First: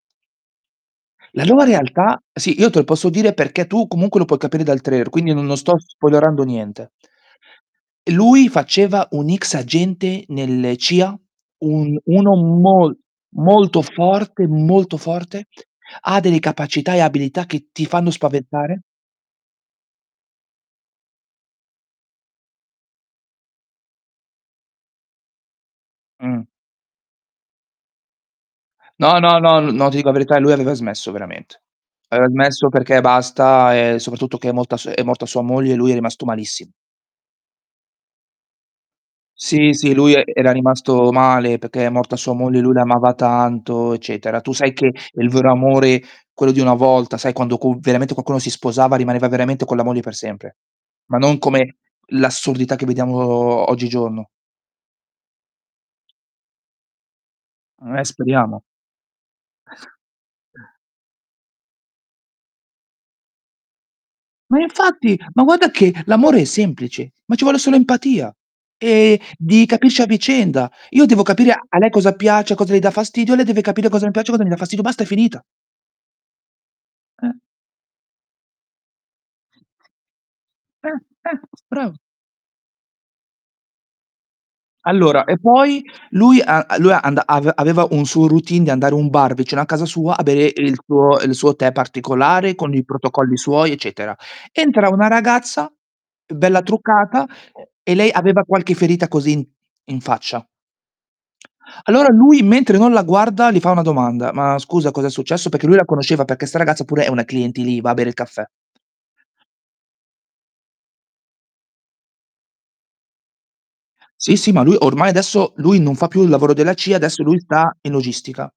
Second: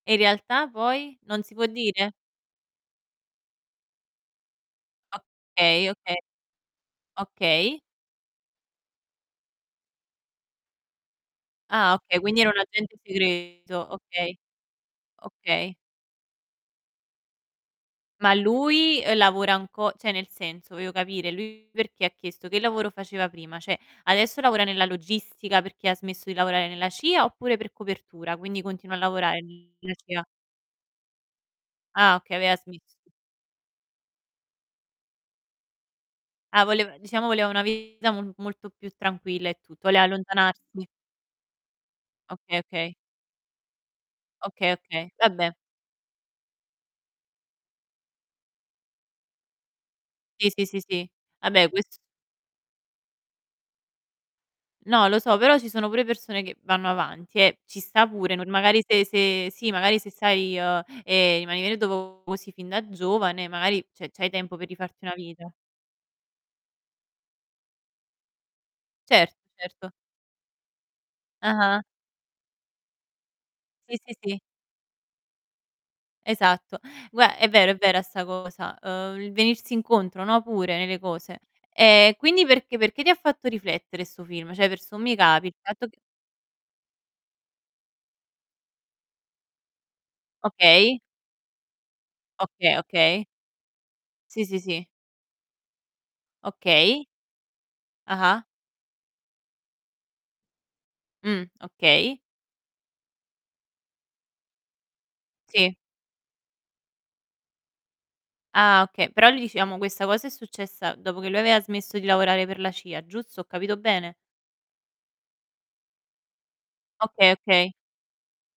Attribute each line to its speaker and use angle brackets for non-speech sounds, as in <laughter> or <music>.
Speaker 1: E in realtà poi non
Speaker 2: La
Speaker 1: si
Speaker 2: nuova
Speaker 1: può dire?
Speaker 2: realtà sì io te lo posso dire perché tu comunque lo puoi capire dal trailer, quindi no non sto
Speaker 1: Okay. Okay.
Speaker 2: spoilerando niente.
Speaker 1: Okay.
Speaker 2: E lui faceva un ex agente nelle CIA,
Speaker 1: Ah,
Speaker 2: un
Speaker 1: okay,
Speaker 2: uno
Speaker 1: quindi era un agente
Speaker 2: mol molto
Speaker 1: segreto, okay.
Speaker 2: forte molto forte.
Speaker 1: Okay.
Speaker 2: Ha delle capacità e abilità che ti fanno
Speaker 1: Ma
Speaker 2: spaventare.
Speaker 1: lui, ehm, lavora anco cioè nel senso, voglio capire: lui perché ha chiesto? Che lavoro faceva prima? Cioè adesso lavora nella logistica perché ha smesso di
Speaker 2: Mh.
Speaker 1: lavorare nella CIA oppure per copertura, quindi continua a
Speaker 2: No, no,
Speaker 1: lavorare
Speaker 2: no, no
Speaker 1: <unintelligible>
Speaker 2: ti dico la
Speaker 1: CIA?
Speaker 2: verità, lui aveva smesso veramente.
Speaker 1: Ah,
Speaker 2: Aveva
Speaker 1: okay, aveva
Speaker 2: smesso perché
Speaker 1: smesso.
Speaker 2: basta, ehm, soprattutto che è molta su è morta sua moglie e lui è rimasto
Speaker 1: Ah,
Speaker 2: malissimo.
Speaker 1: volev diciamo voleva una vita mo molto più tranquilla e
Speaker 2: Sì,
Speaker 1: tutto,
Speaker 2: sì,
Speaker 1: voleva
Speaker 2: lui e era
Speaker 1: allontanarsi.
Speaker 2: rimasto male perché è morta sua moglie,
Speaker 1: Okay.
Speaker 2: lui
Speaker 1: Okay.
Speaker 2: l'amava tanto, eccetera. Tu
Speaker 1: Okay.
Speaker 2: sai che
Speaker 1: Okay,
Speaker 2: il vero
Speaker 1: vabbè.
Speaker 2: amore, quello di una volta, sai quando co veramente qualcuno si sposava rimaneva veramente con la moglie per
Speaker 1: Sì,
Speaker 2: sempre.
Speaker 1: sì, sì, sì.
Speaker 2: Ma non
Speaker 1: Vabbè
Speaker 2: come
Speaker 1: ques
Speaker 2: l'assurdità che vediamo oggigiorno.
Speaker 1: No, lo so, però ci sono pure persone che vanno avanti, eh. Ci
Speaker 2: Eh
Speaker 1: sta pure, nor
Speaker 2: speriamo.
Speaker 1: magari se se sì, magari se sai, uhm, ehm, rimanere do vo sin fin da giovane, magari, cioè c'hai tempo
Speaker 2: Ma
Speaker 1: per rifarti una
Speaker 2: infatti, ma
Speaker 1: vita.
Speaker 2: guarda che l'amore è semplice, ma ci vuole solo empatia. Ehm,
Speaker 1: Certo,
Speaker 2: di
Speaker 1: certo.
Speaker 2: capirci a vicenda. Io devo capire a
Speaker 1: Ah-ah.
Speaker 2: lei cosa piace, cosa le dà fastidio, lei deve capire
Speaker 1: Sì,
Speaker 2: cosa mi
Speaker 1: sì,
Speaker 2: piace,
Speaker 1: sì.
Speaker 2: cosa mi dà fastidio. Basta, è finita.
Speaker 1: Esatto.
Speaker 2: Eh.
Speaker 1: Gua è vero, è vera 'sta cosa, ehm, il venirsi incontro, no, pure
Speaker 2: Eh,
Speaker 1: nelle cose.
Speaker 2: eh bravo.
Speaker 1: Eh, quindi perché perché ti ha fatto riflettere 'sto film? Cioè, per sommi
Speaker 2: Allora, e
Speaker 1: capi, il
Speaker 2: poi
Speaker 1: fatto che
Speaker 2: lui a a lui anda ave aveva un suo routine di andare un bar vicino a casa sua a bere il
Speaker 1: Okay.
Speaker 2: suo il suo tè particolare con
Speaker 1: Okay.
Speaker 2: i
Speaker 1: Okay.
Speaker 2: protocolli suoi, eccetera.
Speaker 1: Sì, sì, sì.
Speaker 2: Entra una ragazza, bella
Speaker 1: Okay.
Speaker 2: truccata e lei aveva
Speaker 1: Ah-ah.
Speaker 2: qualche ferita così in in faccia.
Speaker 1: Mh,
Speaker 2: Allora
Speaker 1: okay.
Speaker 2: lui mentre non la guarda li fa una domanda: "Ma scusa, cos'è successo?" Perché
Speaker 1: Sì.
Speaker 2: lui la conosceva, perché 'sta ragazza pure è una clienti lì, va a bere il caffè.
Speaker 1: Ah, okay, però lì, diciamo, questa cosa è successa dopo che lui aveva smesso di lavorare per la CIA, giusto? Ho capito bene?
Speaker 2: Sì, sì, ma lui ormai adesso lui non fa più il lavoro della CIA, adesso
Speaker 1: Okay.
Speaker 2: lui
Speaker 1: Okay.
Speaker 2: sta in logistica.